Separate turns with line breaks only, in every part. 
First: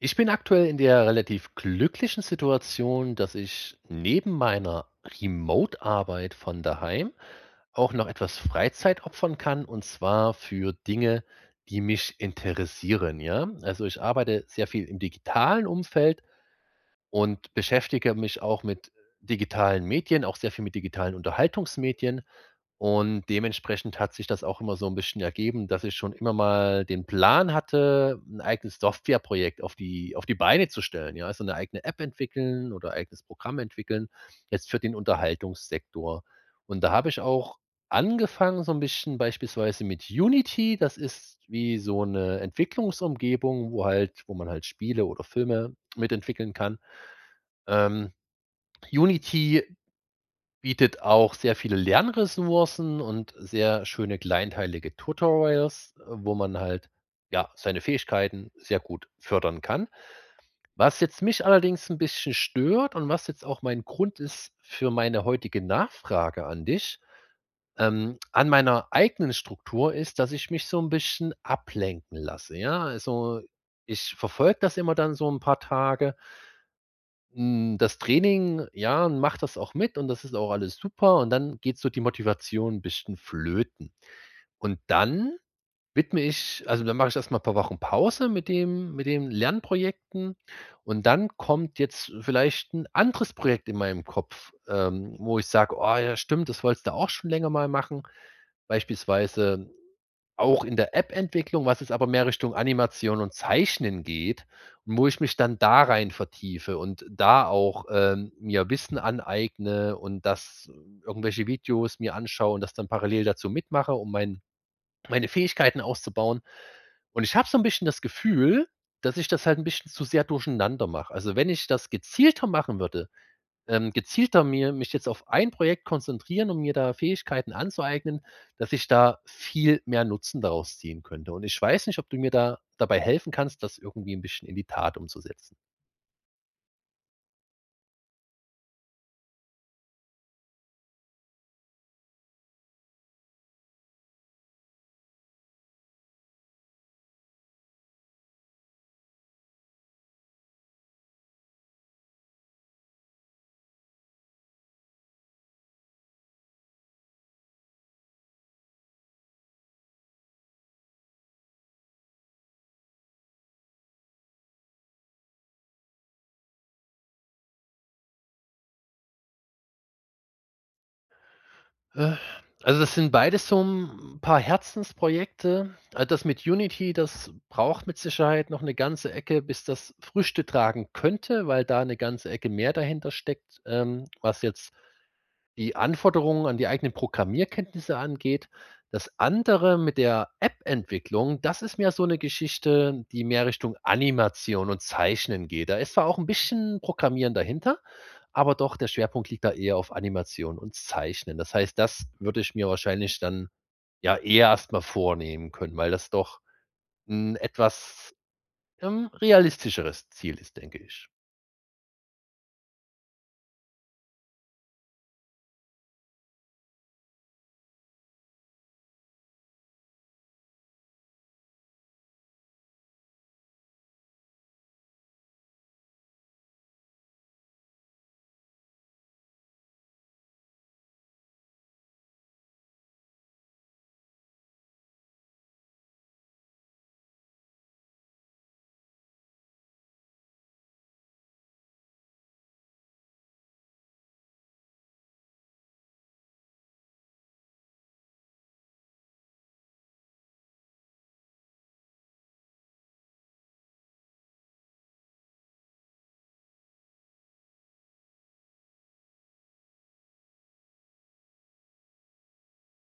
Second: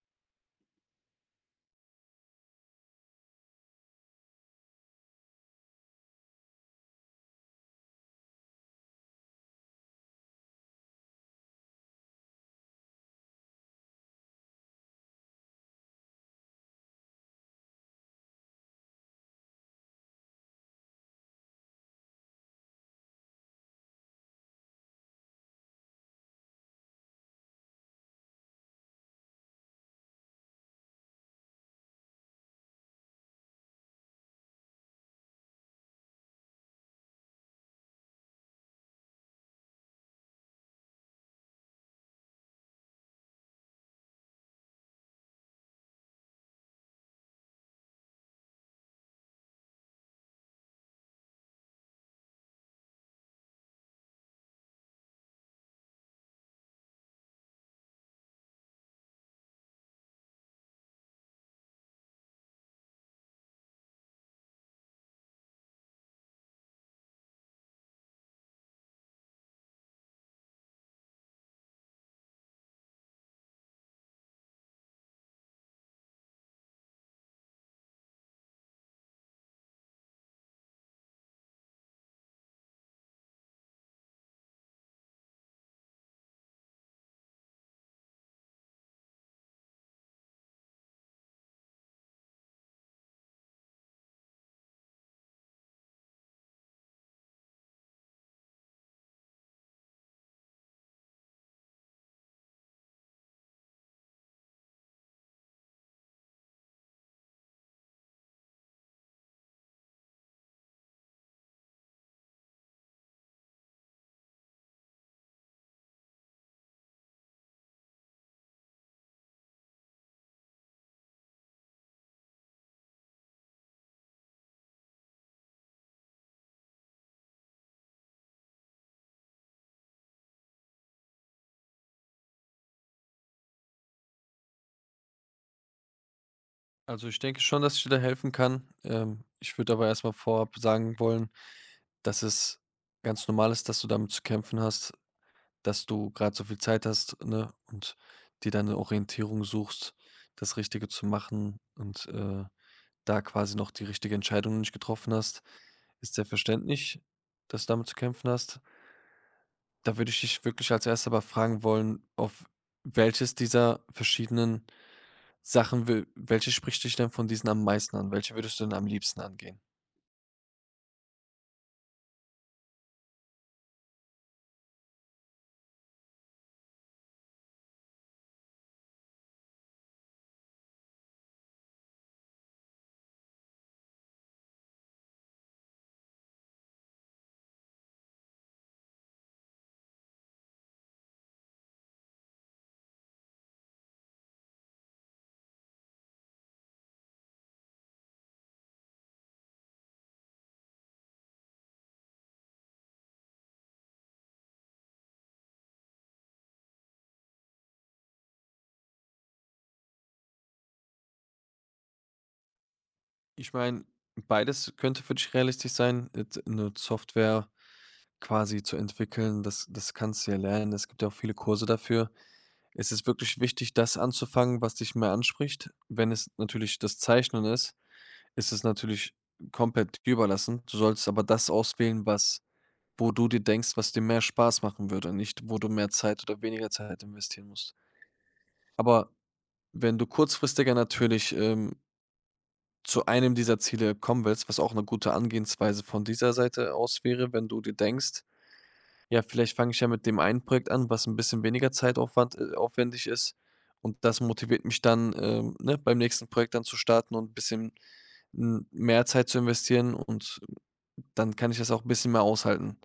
Ich bin aktuell in der relativ glücklichen Situation, dass ich neben meiner Remote-Arbeit von daheim auch noch etwas Freizeit opfern kann und zwar für Dinge, die mich interessieren, ja? Also, ich arbeite sehr viel im digitalen Umfeld und beschäftige mich auch mit digitalen Medien, auch sehr viel mit digitalen Unterhaltungsmedien. Und dementsprechend hat sich das auch immer so ein bisschen ergeben, dass ich schon immer mal den Plan hatte, ein eigenes Softwareprojekt auf die Beine zu stellen, ja? Also, eine eigene App entwickeln oder eigenes Programm entwickeln, jetzt für den Unterhaltungssektor. Und da habe ich auch angefangen so ein bisschen beispielsweise mit Unity. Das ist wie so eine Entwicklungsumgebung, wo man halt Spiele oder Filme mitentwickeln kann. Ähm, Unity bietet auch sehr viele Lernressourcen und sehr schöne kleinteilige Tutorials, wo man halt, ja, seine Fähigkeiten sehr gut fördern kann. Was jetzt mich allerdings ein bisschen stört und was jetzt auch mein Grund ist für meine heutige Nachfrage an dich, an meiner eigenen Struktur ist, dass ich mich so ein bisschen ablenken lasse, ja? Also, ich verfolge das immer dann so ein paar Tage. Das Training, ja, macht das auch mit und das ist auch alles super und dann geht so die Motivation 'n bisschen flöten. Und dann widme ich also, dann mache ich erst mal paar Wochen Pause mit den Lernprojekten und dann kommt jetzt vielleicht ein anderes Projekt in meinem Kopf, wo ich sage: „Oh ja, stimmt, das wolltest du auch schon länger mal machen.“ Beispielsweise auch in der App-Entwicklung, was jetzt aber mehr Richtung Animation und Zeichnen geht und wo ich mich dann da rein vertiefe und da auch, mir Wissen aneigne und das irgendwelche Videos mir anschaue und das dann parallel dazu mitmache, um meine Fähigkeiten auszubauen. Und ich habe so ein bisschen das Gefühl, dass ich das halt ein bisschen zu sehr durcheinander mache. Also, wenn ich das gezielter machen würde, gezielter mir mich jetzt auf ein Projekt konzentrieren und mir da Fähigkeiten anzueignen, dass ich da viel mehr Nutzen daraus ziehen könnte. Und ich weiß nicht, ob du mir da dabei helfen kannst, das irgendwie ein bisschen in die Tat umzusetzen.
Also, ich denke schon, dass ich dir da helfen kann. Ich würde aber erstmal vorab sagen wollen, dass es ganz normal ist, dass du damit zu kämpfen hast, dass du gerade so viel Zeit hast, ne, und dir deine Orientierung suchst, das Richtige zu machen und da quasi noch die richtige Entscheidung nicht getroffen hast. Ist sehr verständlich, dass du damit zu kämpfen hast. Da würde ich dich wirklich als Erstes aber fragen wollen, auf welches dieser verschiedenen Sachen will welche spricht dich denn von diesen am meisten an? Welche würdest du denn am liebsten angehen?
Äh, also, das sind beides so ein paar Herzensprojekte. Das mit Unity, das braucht mit Sicherheit noch eine ganze Ecke, bis das Früchte tragen könnte, weil da eine ganze Ecke mehr dahinter steckt, was jetzt die Anforderungen an die eigenen Programmierkenntnisse angeht. Das andere mit der App-Entwicklung, das ist mehr so eine Geschichte, die mehr Richtung Animation und Zeichnen geht. Da ist zwar auch ein bisschen Programmieren dahinter, aber doch der Schwerpunkt liegt da eher auf Animation und Zeichnen. Das heißt, das würde ich mir wahrscheinlich dann, ja, eher erstmal vornehmen können, weil das doch ein etwas, realistischeres Ziel ist, denke ich.
Ich meine, beides könnte für dich realistisch sein, jetzt 'ne Software quasi zu entwickeln. Das kannst du ja lernen. Es gibt ja auch viele Kurse dafür. Es ist wirklich wichtig, das anzufangen, was dich mehr anspricht. Wenn es natürlich das Zeichnen ist, ist es natürlich komplett dir überlassen. Du solltest aber das auswählen, was wo du dir denkst, was dir mehr Spaß machen würde, nicht wo du mehr Zeit oder weniger Zeit investieren musst. Aber wenn du kurzfristiger natürlich, zu einem dieser Ziele kommen willst, was auch eine gute Angehensweise von dieser Seite aus wäre, wenn du dir denkst: „Ja, vielleicht fange ich ja mit dem einen Projekt an, was ein bisschen weniger Zeitaufwand aufwendig ist und das motiviert mich dann, ne, beim nächsten Projekt dann zu starten und ein bisschen, mehr Zeit zu investieren und dann kann ich das auch ein bisschen mehr aushalten."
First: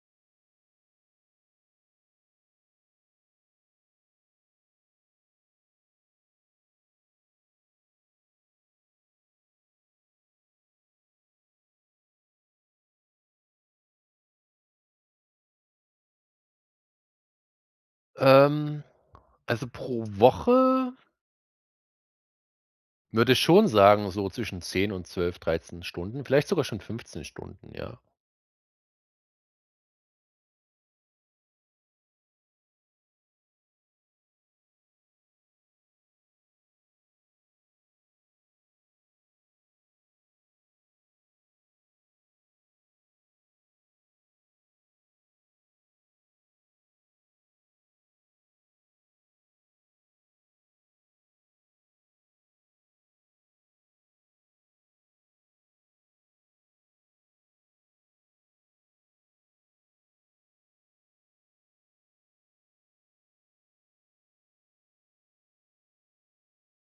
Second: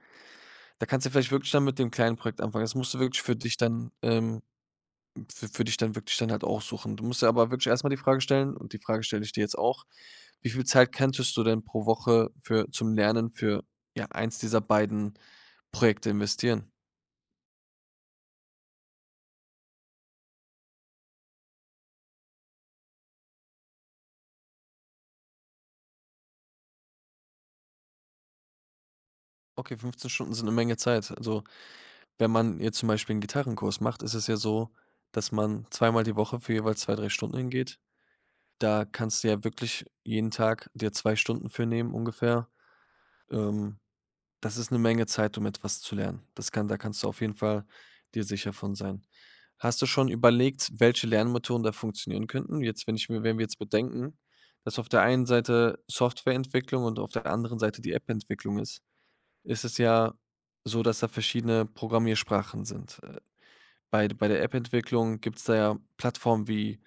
Da kannst du vielleicht wirklich dann mit dem kleinen Projekt anfangen. Das musst du wirklich für dich dann, wü würde ich dann wirklich dann halt auch suchen. Du musst dir aber wirklich erst mal die Frage stellen und die Frage stelle ich dir jetzt auch: Wie viel Zeit könntest du denn pro Woche für zum Lernen für, ja, eins dieser beiden Projekte investieren?
Ähm, also pro Woche würde schon sagen, so zwischen 10 und 12 13 Stunden, vielleicht sogar schon 15 Stunden, ja.
Okay, 15 Stunden sind eine Menge Zeit. Also, wenn man jetzt zum Beispiel einen Gitarrenkurs macht, ist es ja so, dass man zweimal die Woche für jeweils 2 3 Stunden hingeht. Da kannst du ja wirklich jeden Tag dir 2 Stunden für nehmen ungefähr. Ähm Das ist eine Menge Zeit, um etwas zu lernen. Das kann Da kannst du auf jeden Fall dir sicher von sein. Hast du schon überlegt, welche Lernmethoden da funktionieren könnten? Jetzt, wenn ich mir wenn wir jetzt bedenken, dass auf der einen Seite Softwareentwicklung und auf der anderen Seite die App-Entwicklung ist, ist es ja so, dass da verschiedene Programmiersprachen sind. Bei der App-Entwicklung gibt's da ja Plattformen wie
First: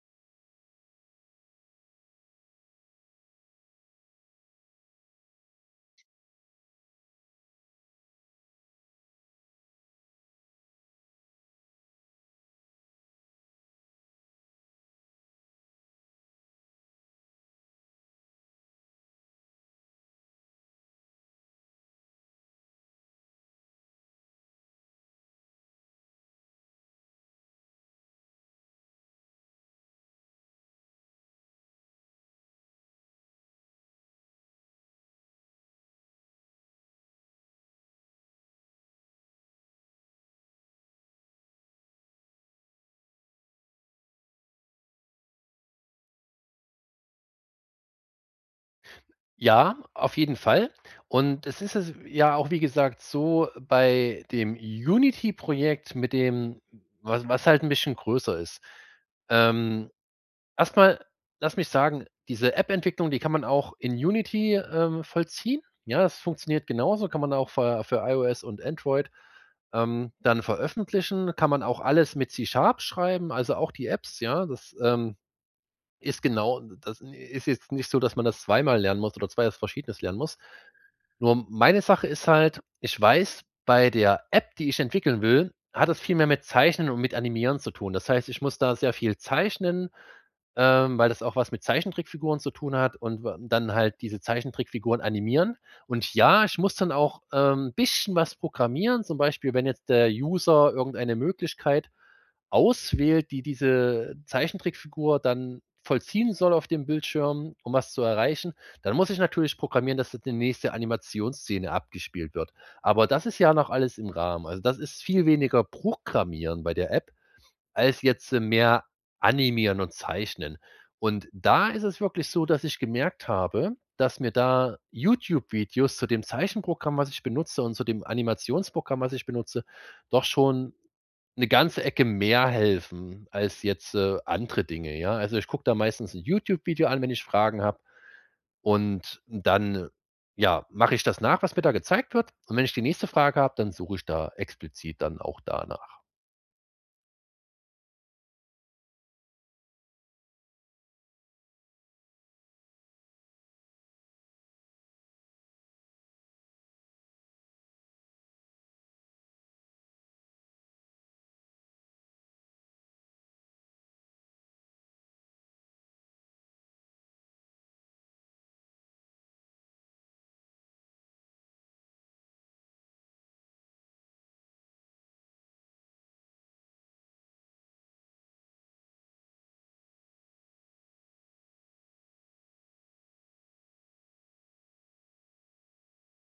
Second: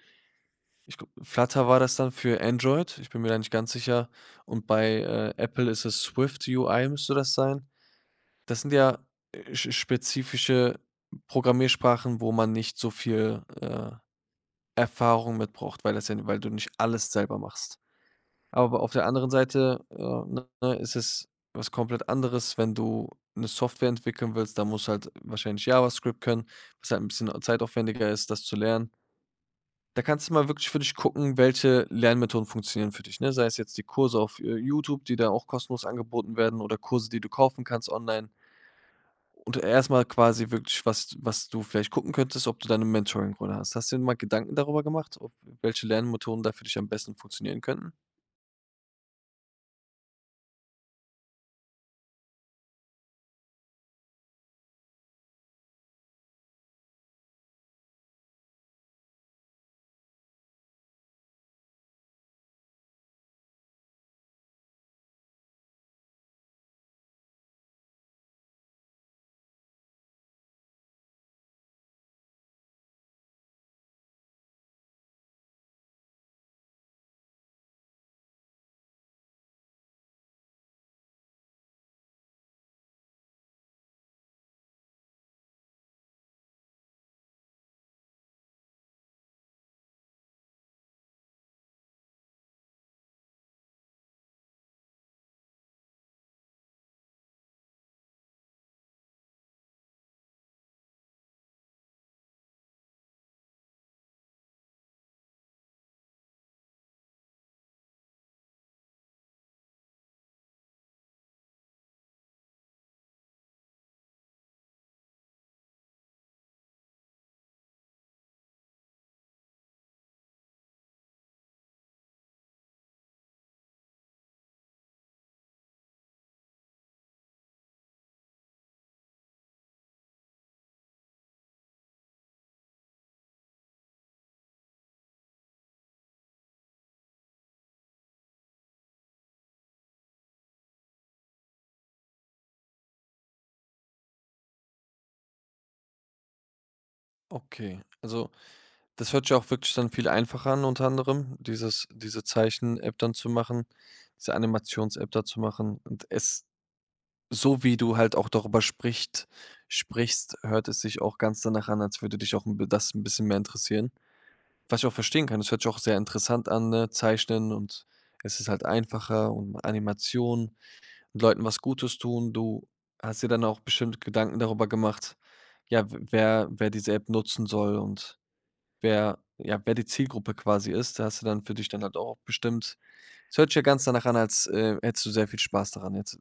ich gl Flutter war das dann für Android, ich bin mir da nicht ganz sicher. Und bei, Apple ist es Swift UI müsste das sein. Das sind ja, sch spezifische Programmiersprachen, wo man nicht so viel, Erfahrung mit braucht, weil das ja weil du nicht alles selber machst. Aber auf der anderen Seite, ne, ist es was komplett anderes, wenn du eine Software entwickeln willst, da musst du halt wahrscheinlich JavaScript können, was halt ein bisschen zeitaufwendiger ist, das zu lernen. Da kannst du mal wirklich für dich gucken, welche Lernmethoden funktionieren für dich, ne? Sei es jetzt die Kurse auf, YouTube, die da auch kostenlos angeboten werden oder Kurse, die du kaufen kannst online. Und erstmal quasi wirklich, was du vielleicht gucken könntest, ob du deine 'ne Mentoring-Rolle hast. Hast du dir mal Gedanken darüber gemacht, ob welche Lernmethoden da für dich am besten funktionieren könnten?
Ja, auf jeden Fall. Und es ist es ja auch, wie gesagt, so bei dem Unity-Projekt mit dem was was halt ein bisschen größer ist. Ähm, erst lass mich sagen, diese App-Entwicklung, die kann man auch in Unity, vollziehen. Ja, das funktioniert genauso, kann man auch für iOS und Android. Dann veröffentlichen kann man auch alles mit C-Sharp schreiben, also auch die Apps, ja. Das ist jetzt nicht so, dass man das zweimal lernen muss oder 2 was Verschiedenes lernen muss. Nur meine Sache ist halt, ich weiß, bei der App, die ich entwickeln will, hat das viel mehr mit Zeichnen und mit Animieren zu tun. Das heißt, ich muss da sehr viel zeichnen, weil das auch was mit Zeichentrickfiguren zu tun hat und w dann halt diese Zeichentrickfiguren animieren. Und ja, ich muss dann auch ein bisschen was programmieren, zum Beispiel, wenn jetzt der User irgendeine Möglichkeit auswählt, die diese Zeichentrickfigur dann vollziehen soll auf dem Bildschirm, um was zu erreichen, dann muss ich natürlich programmieren, dass jetzt die nächste Animationsszene abgespielt wird. Aber das ist ja noch alles im Rahmen. Also, das ist viel weniger Programmieren bei der App als jetzt, mehr Animieren und Zeichnen. Und da ist es wirklich so, dass ich gemerkt habe, dass mir da YouTube-Videos zu dem Zeichenprogramm, was ich benutze und zu dem Animationsprogramm, was ich benutze, doch schon eine ganze Ecke mehr helfen als jetzt, andere Dinge, ja? Also, ich gucke da meistens ein YouTube-Video an, wenn ich Fragen habe und dann, ja, mache ich das nach, was mir da gezeigt wird. Und wenn ich die nächste Frage habe, dann suche ich da explizit dann auch danach.
Okay, also, das hört sich auch wirklich dann viel einfacher an unter anderem, diese Zeichen-App dann zu machen, diese Animations-App da zu machen. Und es so wie du halt auch darüber sprichst, hört es sich auch ganz danach an, als würde dich auch 'n b das ein bisschen mehr interessieren. Was ich auch verstehen kann, das hört sich auch sehr interessant an, ne? Zeichnen und es ist halt einfacher und Animation und Leuten was Gutes tun. Du hast dir dann auch bestimmt Gedanken darüber gemacht, ja, w wer wer diese App nutzen soll und wer die Zielgruppe quasi ist. Da hast du dann für dich dann halt auch bestimmt, es hört sich ja ganz danach an, als, hättest du sehr viel Spaß daran. Jetzt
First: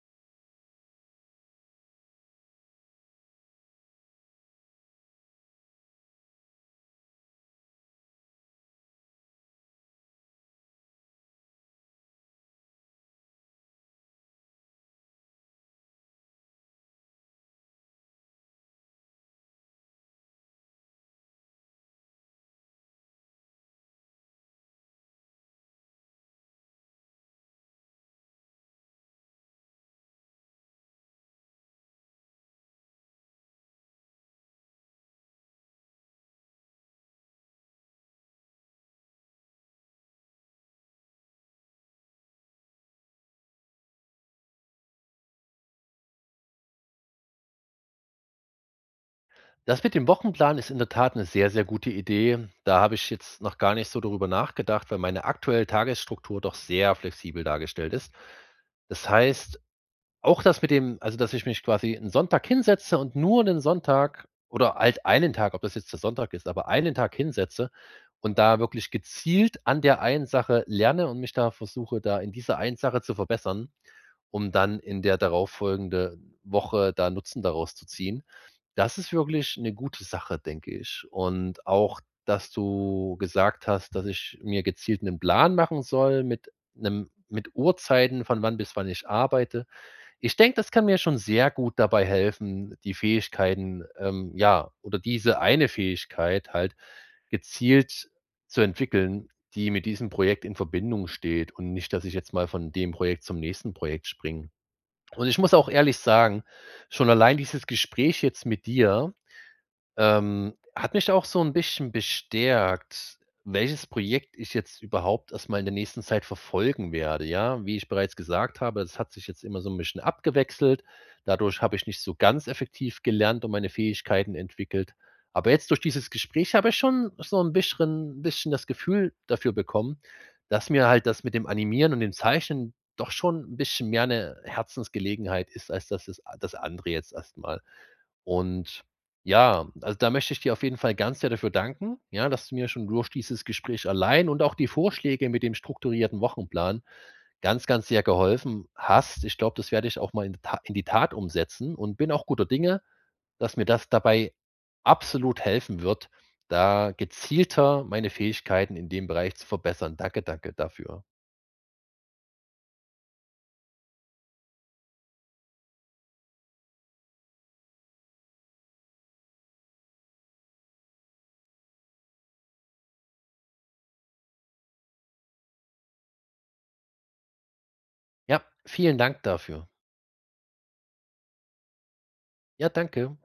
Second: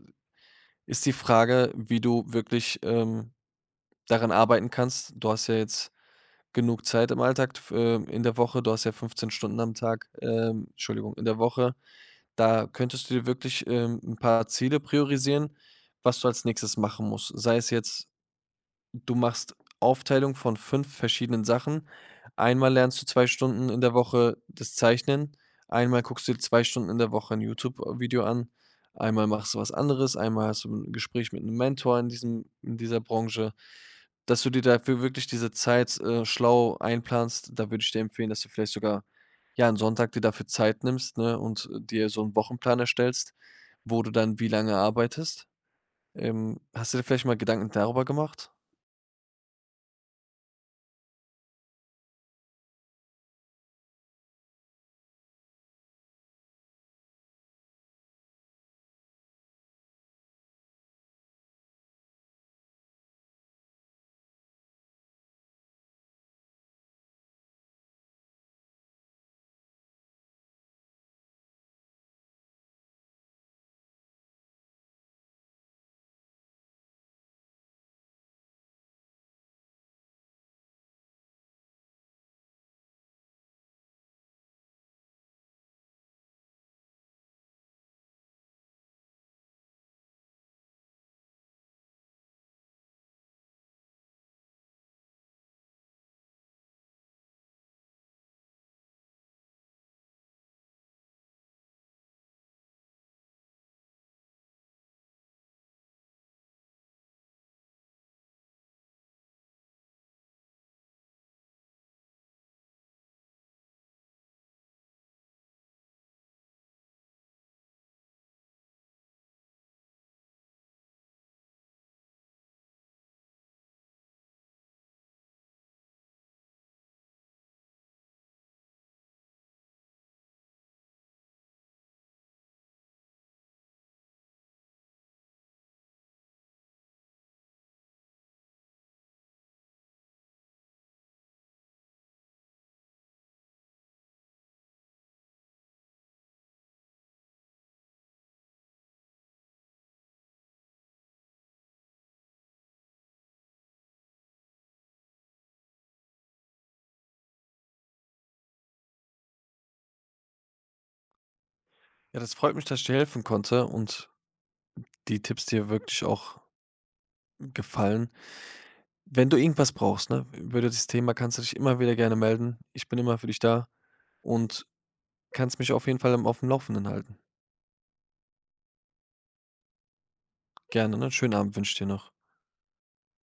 ist die Frage, wie du wirklich, daran arbeiten kannst. Du hast ja jetzt genug Zeit im Alltag, f in der Woche, du hast ja 15 Stunden am Tag, Entschuldigung, in der Woche. Da könntest du dir wirklich, 'n paar Ziele priorisieren, was du als Nächstes machen musst. Sei es jetzt, du machst Aufteilung von 5 verschiedenen Sachen. Einmal lernst du 2 Stunden in der Woche das Zeichnen, einmal guckst du dir 2 Stunden in der Woche ein YouTube-Video an, einmal machst du was anderes, einmal hast du ein Gespräch mit einem Mentor in diesem in dieser Branche. Dass du dir dafür wirklich diese Zeit, schlau einplanst, da würde ich dir empfehlen, dass du vielleicht sogar, ja, 'n Sonntag dir dafür Zeit nimmst, ne, und, dir so einen Wochenplan erstellst, wo du dann wie lange arbeitest. Hast du dir vielleicht mal Gedanken darüber gemacht?
Das mit dem Wochenplan ist in der Tat eine sehr, sehr gute Idee. Da habe ich jetzt noch gar nicht so darüber nachgedacht, weil meine aktuelle Tagesstruktur doch sehr flexibel dargestellt ist. Das heißt, auch das mit dem also, dass ich mich quasi einen Sonntag hinsetze und nur den Sonntag oder halt einen Tag, ob das jetzt der Sonntag ist, aber einen Tag hinsetze und da wirklich gezielt an der einen Sache lerne und mich da versuche, da in dieser einen Sache zu verbessern, um dann in der darauffolgende Woche da Nutzen daraus zu ziehen. Das ist wirklich eine gute Sache, denke ich. Und auch, dass du gesagt hast, dass ich mir gezielt einen Plan machen soll mit Uhrzeiten, von wann bis wann ich arbeite. Ich denke, das kann mir schon sehr gut dabei helfen, die Fähigkeiten, ja oder diese eine Fähigkeit halt gezielt zu entwickeln, die mit diesem Projekt in Verbindung steht und nicht, dass ich jetzt mal von dem Projekt zum nächsten Projekt springe. Und ich muss auch ehrlich sagen, schon allein dieses Gespräch jetzt mit dir hat mich auch so ein bisschen bestärkt, welches Projekt ich jetzt überhaupt erst mal in der nächsten Zeit verfolgen werde, ja? Wie ich bereits gesagt habe, das hat sich jetzt immer so ein bisschen abgewechselt. Dadurch habe ich nicht so ganz effektiv gelernt und meine Fähigkeiten entwickelt. Aber jetzt durch dieses Gespräch habe ich schon so ein bisschen das Gefühl dafür bekommen, dass mir halt das mit dem Animieren und dem Zeichnen doch schon ein bisschen mehr eine Herzensgelegenheit ist als das andere jetzt erstmal. Und ja, also da möchte ich dir auf jeden Fall ganz sehr dafür danken, ja, dass du mir schon durch dieses Gespräch allein und auch die Vorschläge mit dem strukturierten Wochenplan ganz, ganz sehr geholfen hast. Ich glaube, das werde ich auch mal in die Tat umsetzen und bin auch guter Dinge, dass mir das dabei absolut helfen wird, da gezielter meine Fähigkeiten in dem Bereich zu verbessern. Danke, danke dafür.
Ja, das freut mich, dass ich dir helfen konnte und die Tipps dir wirklich auch gefallen. Wenn du irgendwas brauchst, ne, über das Thema kannst du dich immer wieder gerne melden. Ich bin immer für dich da und kannst mich auf jeden Fall im auf dem Laufenden halten.
Ja, vielen Dank dafür.
Gerne, ne? Schönen Abend wünsche ich dir noch.
Ja, danke.